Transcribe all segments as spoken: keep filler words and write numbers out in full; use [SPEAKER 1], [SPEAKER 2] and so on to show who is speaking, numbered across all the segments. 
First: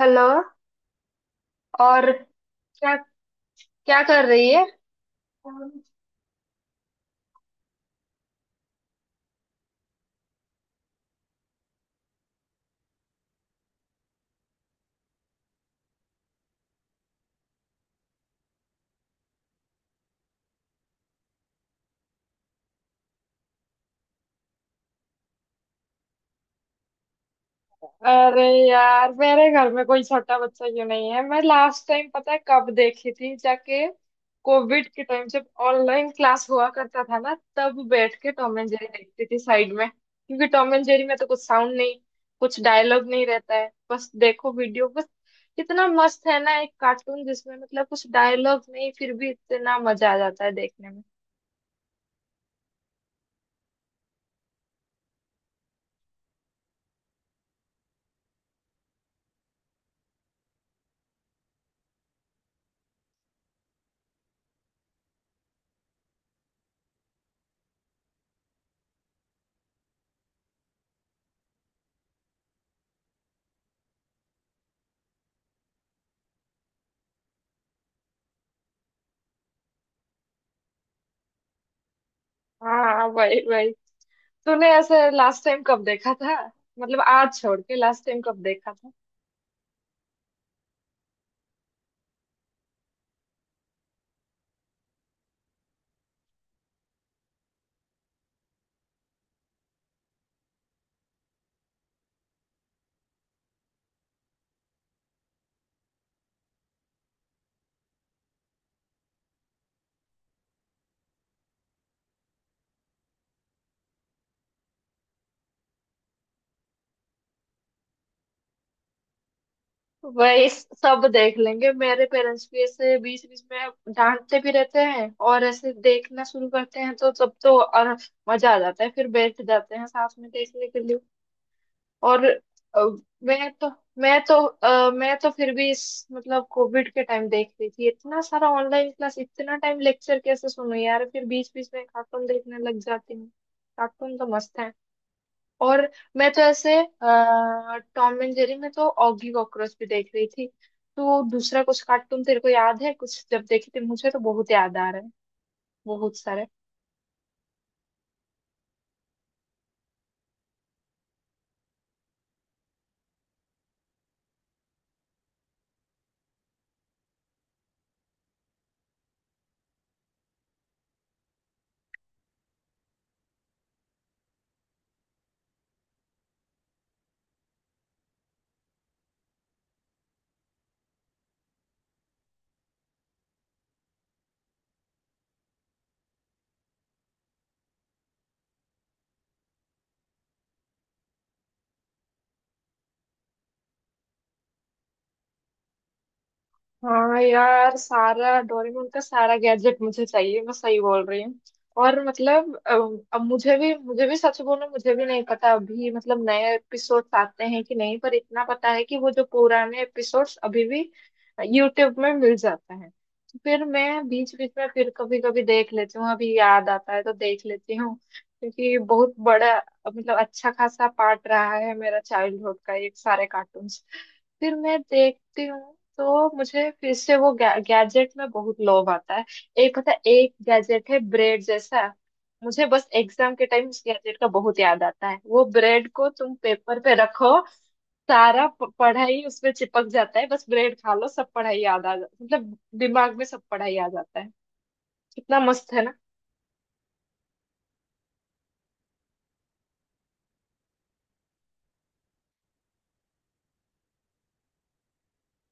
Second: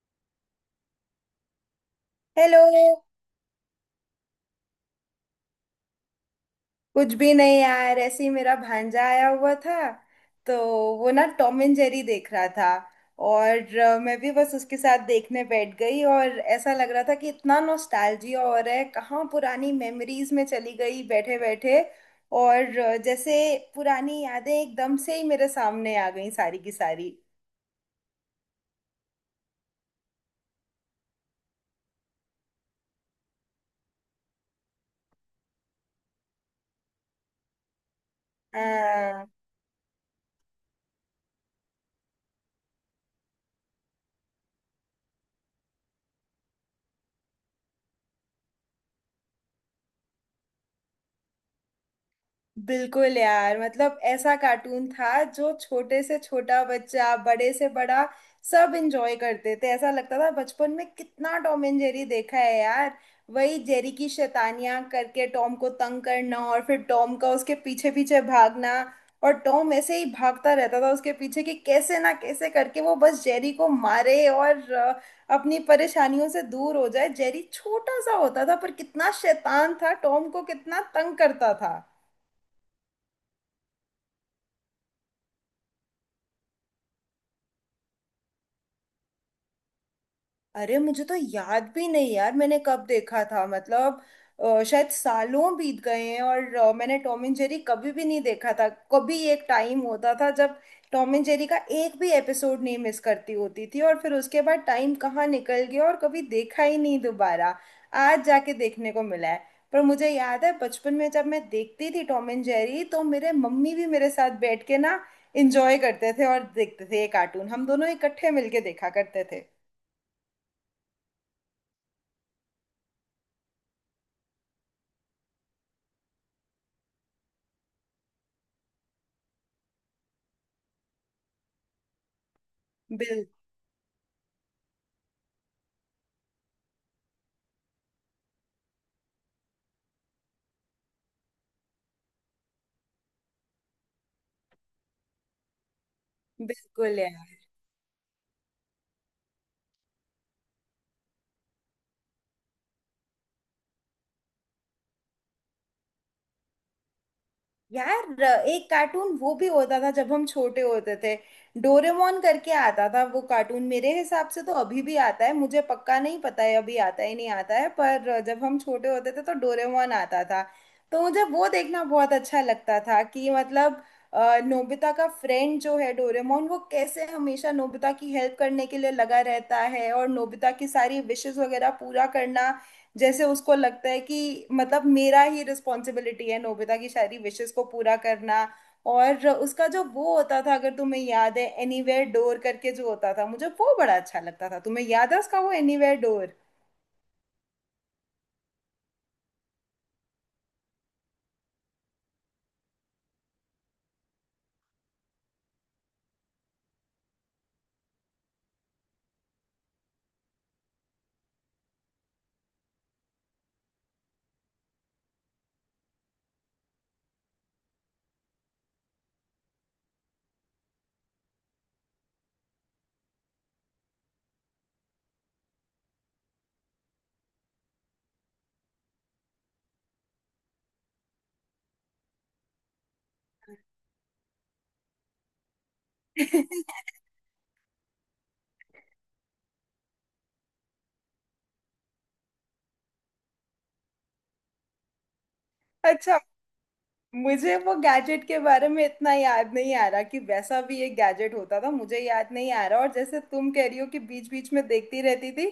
[SPEAKER 1] Hello. और
[SPEAKER 2] hello.
[SPEAKER 1] क्या क्या कर रही है?
[SPEAKER 2] कुछ भी नहीं यार, ऐसे ही मेरा भांजा आया हुआ था, तो वो ना टॉम एंड जेरी देख रहा था। और अ, मैं भी बस उसके साथ देखने बैठ गई, और ऐसा लग रहा था कि इतना नॉस्टैल्जिया हो रहा है। कहाँ पुरानी मेमोरीज में चली गई बैठे बैठे। और अ, जैसे पुरानी यादें एकदम से ही मेरे सामने आ गई, सारी की सारी।
[SPEAKER 1] अरे यार, मेरे घर में कोई छोटा बच्चा क्यों नहीं है। मैं लास्ट टाइम पता है कब देखी थी जाके? कोविड के टाइम जब ऑनलाइन क्लास हुआ करता था ना, तब बैठ के टॉम एंड जेरी देखती थी साइड में, क्योंकि टॉम एंड जेरी में तो कुछ साउंड नहीं, कुछ डायलॉग नहीं रहता है, बस देखो वीडियो बस। इतना मस्त है ना एक कार्टून जिसमें मतलब कुछ डायलॉग नहीं, फिर भी इतना मजा आ जाता है देखने में।
[SPEAKER 2] बिल्कुल यार, मतलब ऐसा कार्टून था जो छोटे से छोटा बच्चा, बड़े से बड़ा, सब एंजॉय करते थे। ऐसा लगता था बचपन में कितना टॉम एंड जेरी देखा है यार। वही जेरी की शैतानियां करके टॉम को तंग करना, और फिर टॉम का उसके पीछे पीछे भागना, और टॉम ऐसे ही भागता रहता था उसके पीछे कि कैसे ना कैसे करके वो बस जेरी को मारे और अ, अपनी परेशानियों से दूर हो जाए। जेरी छोटा सा होता था पर कितना शैतान था, टॉम को कितना तंग करता था।
[SPEAKER 1] हाँ, वही वही। तूने ऐसे लास्ट टाइम कब देखा था? मतलब आज छोड़ के लास्ट टाइम कब देखा था?
[SPEAKER 2] अरे मुझे तो याद भी नहीं यार मैंने कब देखा था। मतलब अ, शायद सालों बीत गए हैं, और अ, मैंने टॉम एंड जेरी कभी भी नहीं देखा था। कभी एक टाइम होता था जब टॉम एंड जेरी का एक भी एपिसोड नहीं मिस करती होती थी, और फिर उसके बाद टाइम कहाँ निकल गया और कभी देखा ही नहीं दोबारा। आज जाके देखने को मिला है। पर मुझे याद है बचपन में जब मैं देखती थी टॉम एंड जेरी, तो मेरे मम्मी भी मेरे साथ बैठ के ना इंजॉय करते थे और देखते थे ये कार्टून। हम दोनों इकट्ठे मिलके देखा करते थे।
[SPEAKER 1] वही सब देख लेंगे। मेरे पेरेंट्स भी ऐसे बीच बीच में डांटते भी रहते हैं, और ऐसे देखना शुरू करते हैं, तो तब तो और मजा आ जाता है, फिर बैठ जाते हैं साथ में देखने के लिए। और अ, मैं तो मैं तो अ, मैं तो फिर भी इस मतलब कोविड के टाइम देख रही थी। इतना सारा ऑनलाइन क्लास, इतना टाइम लेक्चर कैसे सुनो यार, फिर बीच बीच में कार्टून देखने लग जाती हूँ। कार्टून तो मस्त है। और मैं तो ऐसे
[SPEAKER 2] बिल्कुल यार।
[SPEAKER 1] टॉम एंड जेरी में तो ऑगी कॉकरोच भी देख रही थी। तो दूसरा कुछ कार्टून तेरे को याद है कुछ जब देखी थी? मुझे तो बहुत याद आ रहा है, बहुत सारे।
[SPEAKER 2] यार एक कार्टून वो भी होता था जब हम छोटे होते थे, डोरेमोन करके आता था वो कार्टून। मेरे हिसाब से तो अभी भी आता है, मुझे पक्का नहीं पता है अभी आता है नहीं आता है, पर जब हम छोटे होते थे तो डोरेमोन आता था। तो मुझे वो देखना बहुत अच्छा लगता था कि मतलब अ, नोबिता का फ्रेंड जो है डोरेमोन, वो कैसे हमेशा नोबिता की हेल्प करने के लिए लगा रहता है, और नोबिता की सारी विशेस वगैरह पूरा करना। जैसे उसको लगता है कि मतलब मेरा ही रिस्पॉन्सिबिलिटी है नोबिता की सारी विशेस को पूरा करना। और उसका जो वो होता था, अगर तुम्हें याद है, एनीवेयर डोर करके जो होता था, मुझे वो बड़ा अच्छा लगता था। तुम्हें याद है उसका वो एनीवेयर डोर?
[SPEAKER 1] हाँ यार, सारा डोरेमोन का सारा गैजेट मुझे चाहिए, मैं सही बोल रही हूँ। और मतलब अब अब मुझे भी मुझे भी सच बोलूं, मुझे भी नहीं पता अभी मतलब नए एपिसोड्स आते हैं कि नहीं, पर इतना पता है कि वो जो पुराने एपिसोड्स अभी भी यूट्यूब में मिल जाता है। तो फिर मैं बीच बीच में फिर कभी कभी देख लेती हूँ, अभी याद आता है तो देख लेती हूँ। क्योंकि बहुत बड़ा मतलब अच्छा खासा पार्ट रहा है मेरा चाइल्डहुड का ये सारे कार्टून्स। फिर मैं देखती हूँ तो मुझे फिर से वो गा, गैजेट में बहुत लोभ आता है। एक पता है, एक गैजेट है ब्रेड जैसा, मुझे बस एग्जाम के टाइम उस गैजेट का बहुत याद आता है। वो ब्रेड को तुम पेपर पे रखो, सारा प- पढ़ाई उसमें चिपक जाता है, बस ब्रेड खा लो, सब पढ़ाई याद आ जाता, मतलब दिमाग में सब पढ़ाई आ जाता है। कितना मस्त है ना।
[SPEAKER 2] मुझे वो गैजेट के बारे में इतना याद नहीं आ रहा कि वैसा भी एक गैजेट होता था, मुझे याद नहीं आ रहा। और जैसे तुम कह रही हो कि बीच बीच में देखती रहती थी,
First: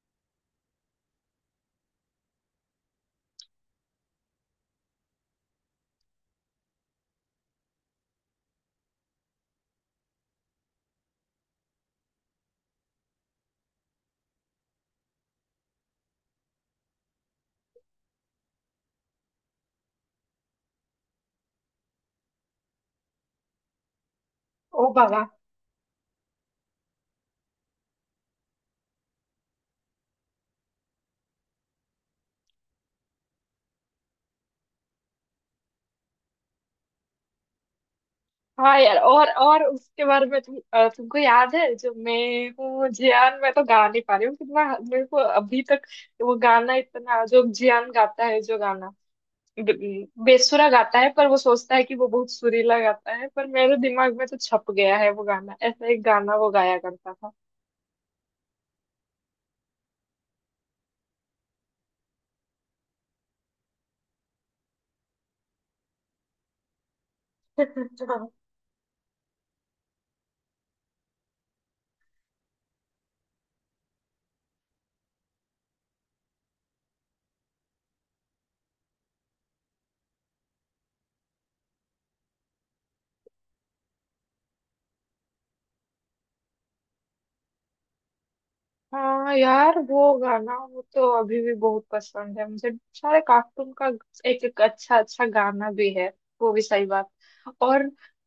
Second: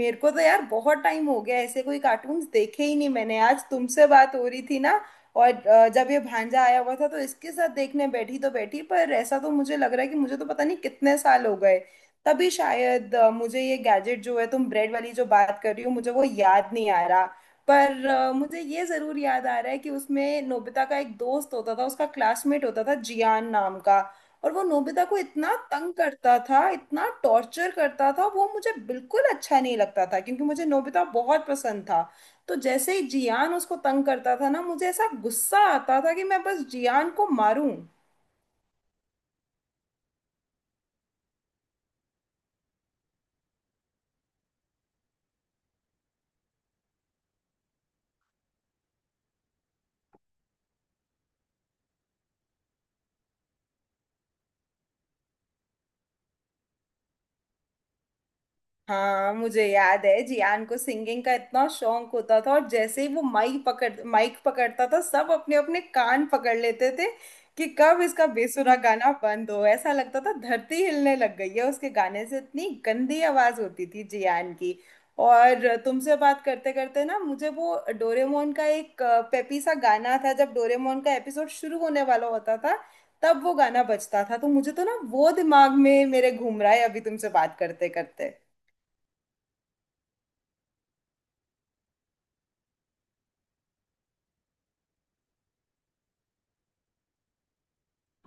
[SPEAKER 2] मेरे को तो यार बहुत टाइम हो गया ऐसे कोई कार्टून्स देखे ही नहीं मैंने। आज तुमसे बात हो रही थी ना, और अ, जब ये भांजा आया हुआ था तो इसके साथ देखने बैठी तो बैठी, पर ऐसा तो मुझे लग रहा है कि मुझे तो पता नहीं कितने साल हो गए। तभी शायद अ, मुझे ये गैजेट जो है, तुम ब्रेड वाली जो बात कर रही हो, मुझे वो याद नहीं आ रहा। पर अ, मुझे ये जरूर याद आ रहा है कि उसमें नोबिता का एक दोस्त होता था, उसका क्लासमेट होता था जियान नाम का, और वो
[SPEAKER 1] ओ
[SPEAKER 2] नोबिता को
[SPEAKER 1] भगवान।
[SPEAKER 2] इतना तंग करता था, इतना टॉर्चर करता था। वो मुझे बिल्कुल अच्छा नहीं लगता था क्योंकि मुझे नोबिता बहुत पसंद था। तो जैसे ही जियान उसको तंग करता था ना, मुझे ऐसा गुस्सा आता था कि मैं बस जियान को मारूं।
[SPEAKER 1] हाँ यार, और और उसके बारे में तुम अ, तुमको याद है जो मैं हूँ जियान, मैं तो गा नहीं पा रही हूँ कितना। मेरे को अभी तक वो गाना, इतना जो जियान गाता है, जो गाना ब- बेसुरा गाता है, पर वो सोचता है कि वो बहुत सुरीला गाता है, पर मेरे दिमाग में तो छप गया है वो गाना। ऐसा एक गाना वो गाया करता
[SPEAKER 2] हाँ मुझे याद है जियान को सिंगिंग का इतना शौक होता था, और जैसे ही वो माइक पकड़ माइक पकड़ता था सब अपने अपने कान पकड़ लेते थे कि कब
[SPEAKER 1] था।
[SPEAKER 2] इसका बेसुरा गाना बंद हो। ऐसा लगता था धरती हिलने लग गई है उसके गाने से, इतनी गंदी आवाज होती थी जियान की। और तुमसे बात करते करते ना, मुझे वो डोरेमोन का एक अ, पेपी सा गाना था, जब डोरेमोन का एपिसोड शुरू होने वाला होता था तब वो गाना बजता था, तो मुझे तो ना वो दिमाग में मेरे घूम रहा है अभी तुमसे बात करते करते।
[SPEAKER 1] हाँ यार, वो गाना वो तो अभी भी बहुत पसंद है मुझे। सारे कार्टून का एक एक अच्छा अच्छा गाना भी है। वो भी सही बात। और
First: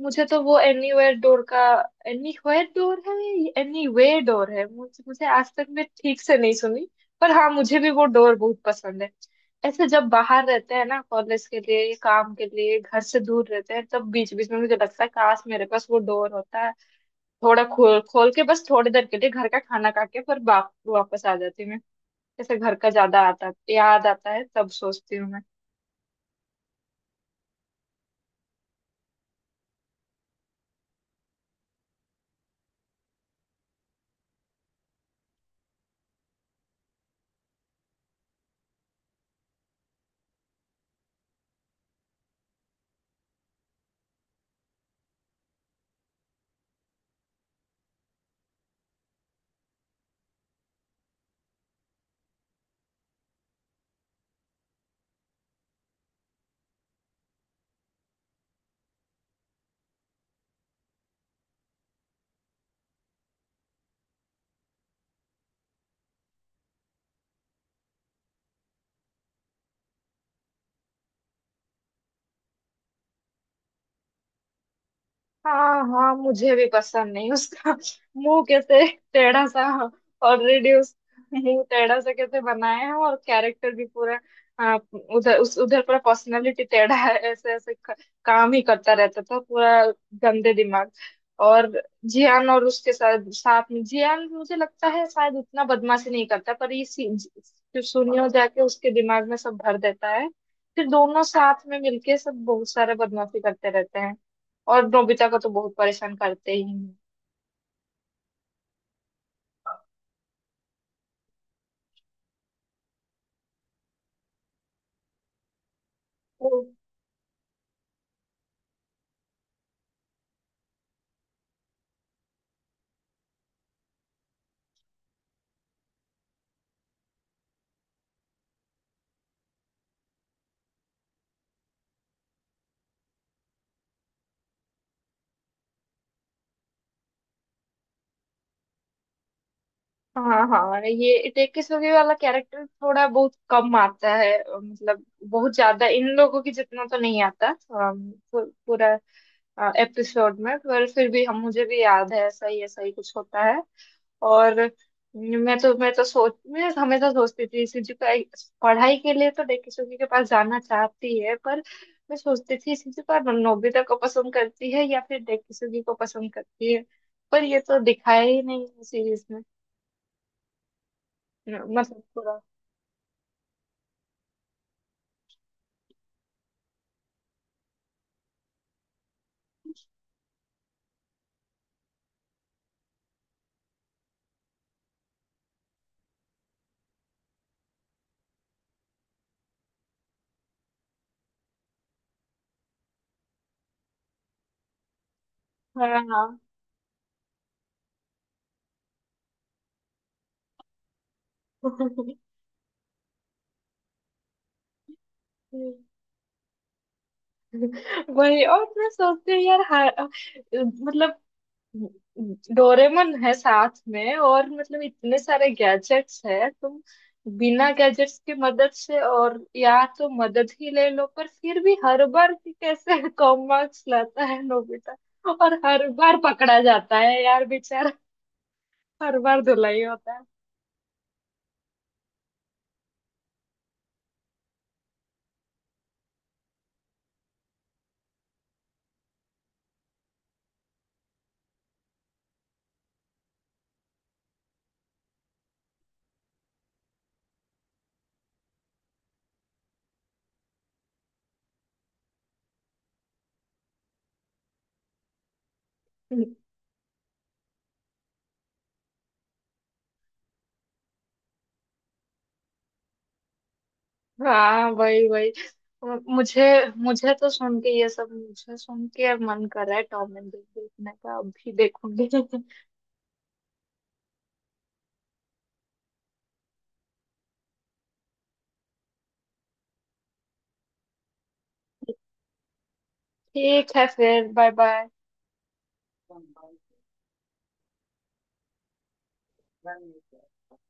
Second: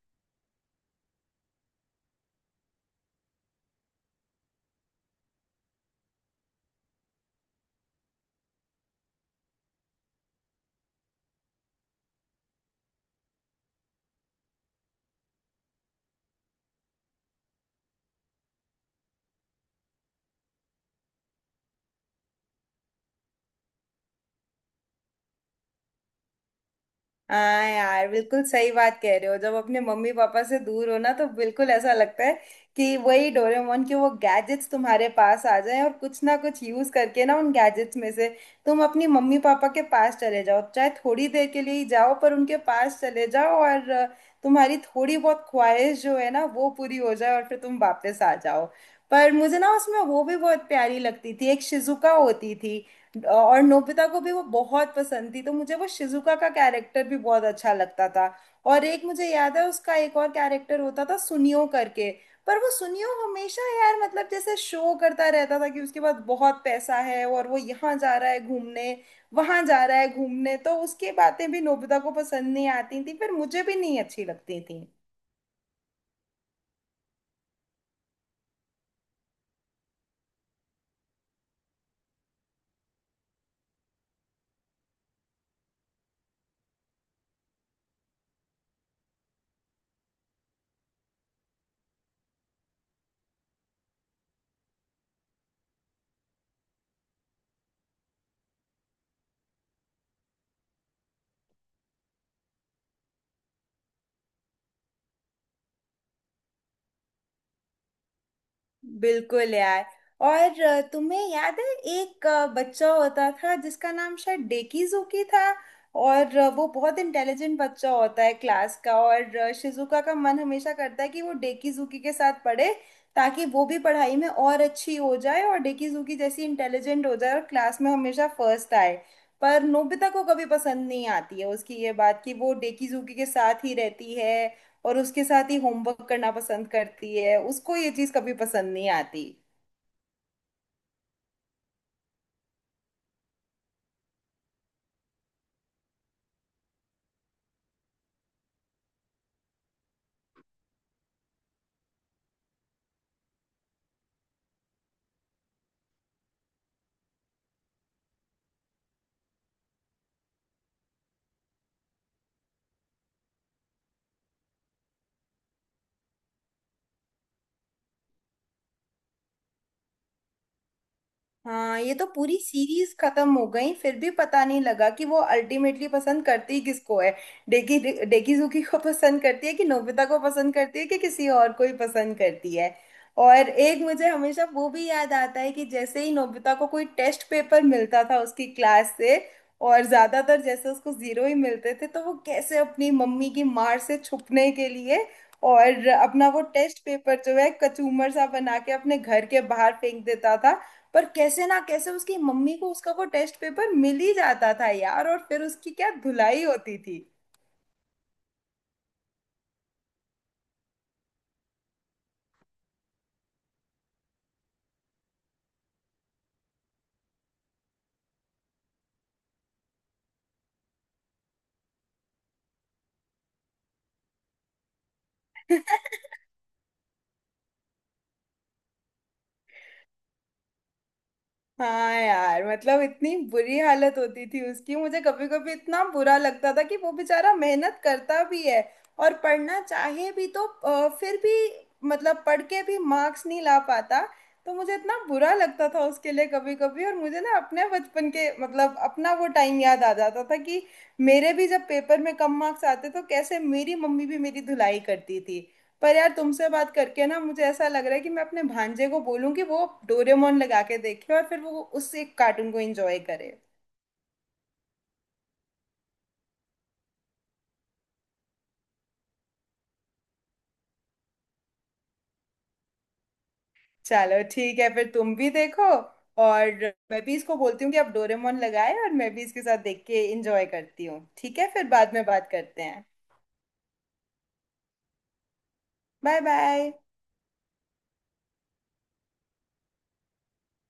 [SPEAKER 1] मुझे तो वो एनीवेयर डोर का, एनीवेयर डोर है, एनीवे डोर है, मुझे मुझे आज तक मैं ठीक से नहीं सुनी। पर हाँ, मुझे भी वो डोर बहुत पसंद है। ऐसे जब बाहर रहते हैं ना, कॉलेज के लिए, काम के लिए, घर से दूर रहते हैं, तब बीच बीच में मुझे लगता है काश मेरे पास वो डोर होता, थोड़ा खोल खोल के बस थोड़ी देर के लिए घर का खाना खा के फिर वाप, वापस आ जाती हूँ मैं। जैसे घर का ज्यादा आता याद आता है, तब सोचती हूँ मैं।
[SPEAKER 2] हाँ यार बिल्कुल सही बात कह रहे हो। जब अपने मम्मी पापा से दूर हो ना, तो बिल्कुल ऐसा लगता है कि वही डोरेमोन के वो गैजेट्स तुम्हारे पास आ जाएं, और कुछ ना कुछ यूज करके ना उन गैजेट्स में से तुम अपनी मम्मी पापा के पास चले जाओ। चाहे थोड़ी देर के लिए ही जाओ, पर उनके पास चले जाओ और अ, तुम्हारी थोड़ी बहुत ख्वाहिश जो है ना वो पूरी हो जाए, और फिर तुम वापस आ जाओ। पर मुझे ना उसमें वो भी बहुत प्यारी लगती थी, एक शिजुका होती थी। और नोबिता को भी वो बहुत पसंद थी, तो मुझे वो शिजुका का कैरेक्टर भी बहुत अच्छा लगता था। और एक मुझे याद है उसका एक और कैरेक्टर होता था सुनियो करके, पर वो सुनियो हमेशा यार मतलब जैसे शो करता रहता था कि उसके पास बहुत पैसा है और वो यहाँ जा रहा है घूमने, वहां जा रहा है घूमने, तो उसकी बातें भी नोबिता को पसंद नहीं आती थी, फिर मुझे भी नहीं अच्छी लगती थी।
[SPEAKER 1] हाँ हाँ, मुझे भी पसंद नहीं उसका। मुंह कैसे टेढ़ा सा, ऑलरेडी उस मुंह टेढ़ा सा कैसे बनाया है, और कैरेक्टर भी पूरा आ, उधर उस उधर पूरा पर्सनालिटी टेढ़ा है, ऐसे ऐसे क- काम ही करता रहता था, पूरा गंदे दिमाग। और जियान, और उसके साथ साथ में जियान मुझे लगता है शायद उतना बदमाशी नहीं करता, पर ये सी- जो सुनियो जाके उसके दिमाग में सब भर देता है, फिर दोनों साथ में मिलके सब बहुत सारे बदमाशी करते रहते हैं, और नोबिता को तो बहुत परेशान करते ही हैं।
[SPEAKER 2] बिल्कुल यार। और अ, तुम्हें याद है, एक अ, बच्चा होता था जिसका नाम शायद डेकीजुकी था, और अ,
[SPEAKER 1] तो
[SPEAKER 2] वो बहुत इंटेलिजेंट बच्चा होता है क्लास का। और अ, शिजुका का मन हमेशा करता है कि वो डेकीजुकी के साथ पढ़े, ताकि वो भी पढ़ाई में और अच्छी हो जाए और डेकीजुकी जैसी इंटेलिजेंट हो जाए और क्लास में हमेशा फर्स्ट आए। पर नोबिता को कभी पसंद नहीं आती है उसकी ये बात कि वो डेकीजुकी के साथ ही रहती है और उसके साथ ही होमवर्क करना पसंद करती है। उसको ये चीज कभी पसंद नहीं आती।
[SPEAKER 1] हाँ हाँ, ये टेकिसुगी वाला कैरेक्टर थोड़ा बहुत कम आता है, मतलब बहुत ज्यादा इन लोगों की जितना तो नहीं आता अम, पू- पूरा एपिसोड में, पर फिर भी हम मुझे भी याद है ऐसा ही ऐसा ही कुछ होता है। और मैं तो मैं तो सोच, मैं हमेशा सोचती थी सीजू का पढ़ाई के लिए तो डेकिसुगी के पास जाना चाहती है, पर मैं सोचती थी सीजू का नोबिता को पसंद करती है या फिर डेकिसुगी को पसंद करती है? पर ये तो दिखाया ही नहीं है सीरीज में,
[SPEAKER 2] हाँ, ये
[SPEAKER 1] मतलब
[SPEAKER 2] तो पूरी
[SPEAKER 1] पूरा।
[SPEAKER 2] सीरीज खत्म हो गई फिर भी पता नहीं लगा कि वो अल्टीमेटली पसंद करती किसको है। डेकी डेकीजुकी को पसंद करती है, कि नोबिता को पसंद करती है, कि किसी और को ही पसंद करती है। और एक मुझे हमेशा वो भी याद आता है कि जैसे ही नोबिता को कोई टेस्ट पेपर मिलता था उसकी क्लास से, और ज्यादातर जैसे उसको जीरो ही मिलते थे, तो वो कैसे अपनी मम्मी की मार से छुपने के लिए,
[SPEAKER 1] हाँ
[SPEAKER 2] और
[SPEAKER 1] हाँ।
[SPEAKER 2] अपना वो टेस्ट पेपर जो है कचूमर सा बना के अपने घर के बाहर फेंक देता था। पर कैसे ना कैसे उसकी मम्मी को उसका वो टेस्ट पेपर मिल ही जाता था यार, और फिर उसकी क्या धुलाई होती थी।
[SPEAKER 1] वही। और मैं सोचती हूँ यार, हाँ, मतलब डोरेमन है साथ में, और मतलब इतने सारे गैजेट्स है, तुम बिना गैजेट्स की मदद से, और या तो मदद ही ले लो, पर फिर भी हर बार कि कैसे कम मार्क्स लाता है नोबिता, और हर बार पकड़ा जाता है यार बेचारा, हर बार धुलाई होता
[SPEAKER 2] हाँ यार, मतलब इतनी बुरी हालत होती थी उसकी, मुझे कभी कभी इतना बुरा लगता था कि वो बेचारा मेहनत करता भी है और पढ़ना चाहे भी तो अ, फिर भी मतलब पढ़ के भी मार्क्स नहीं ला पाता। तो मुझे इतना बुरा लगता था उसके लिए कभी कभी, और मुझे ना अपने बचपन के मतलब अपना वो टाइम याद आ जाता था कि मेरे भी जब पेपर में कम मार्क्स आते तो कैसे मेरी मम्मी भी मेरी धुलाई करती थी। पर यार
[SPEAKER 1] है।
[SPEAKER 2] तुमसे बात करके ना मुझे ऐसा लग रहा है कि मैं अपने भांजे को बोलूं कि वो डोरेमोन लगा के देखे, और फिर वो उस एक कार्टून को एंजॉय करे।
[SPEAKER 1] हाँ, वही वही। मुझे मुझे तो सुन के ये सब, मुझे सुन के मन कर रहा है टॉम एंड जेरी देखने का, अभी देखूंगी।
[SPEAKER 2] चलो ठीक है, फिर तुम भी देखो। और मैं भी इसको बोलती हूँ कि आप डोरेमोन लगाए और मैं भी इसके साथ देख के एंजॉय करती हूँ। ठीक है, फिर बाद में बात करते हैं।
[SPEAKER 1] ठीक है फिर। बाय।
[SPEAKER 2] Bye
[SPEAKER 1] bye
[SPEAKER 2] bye.
[SPEAKER 1] कर दो कर दो।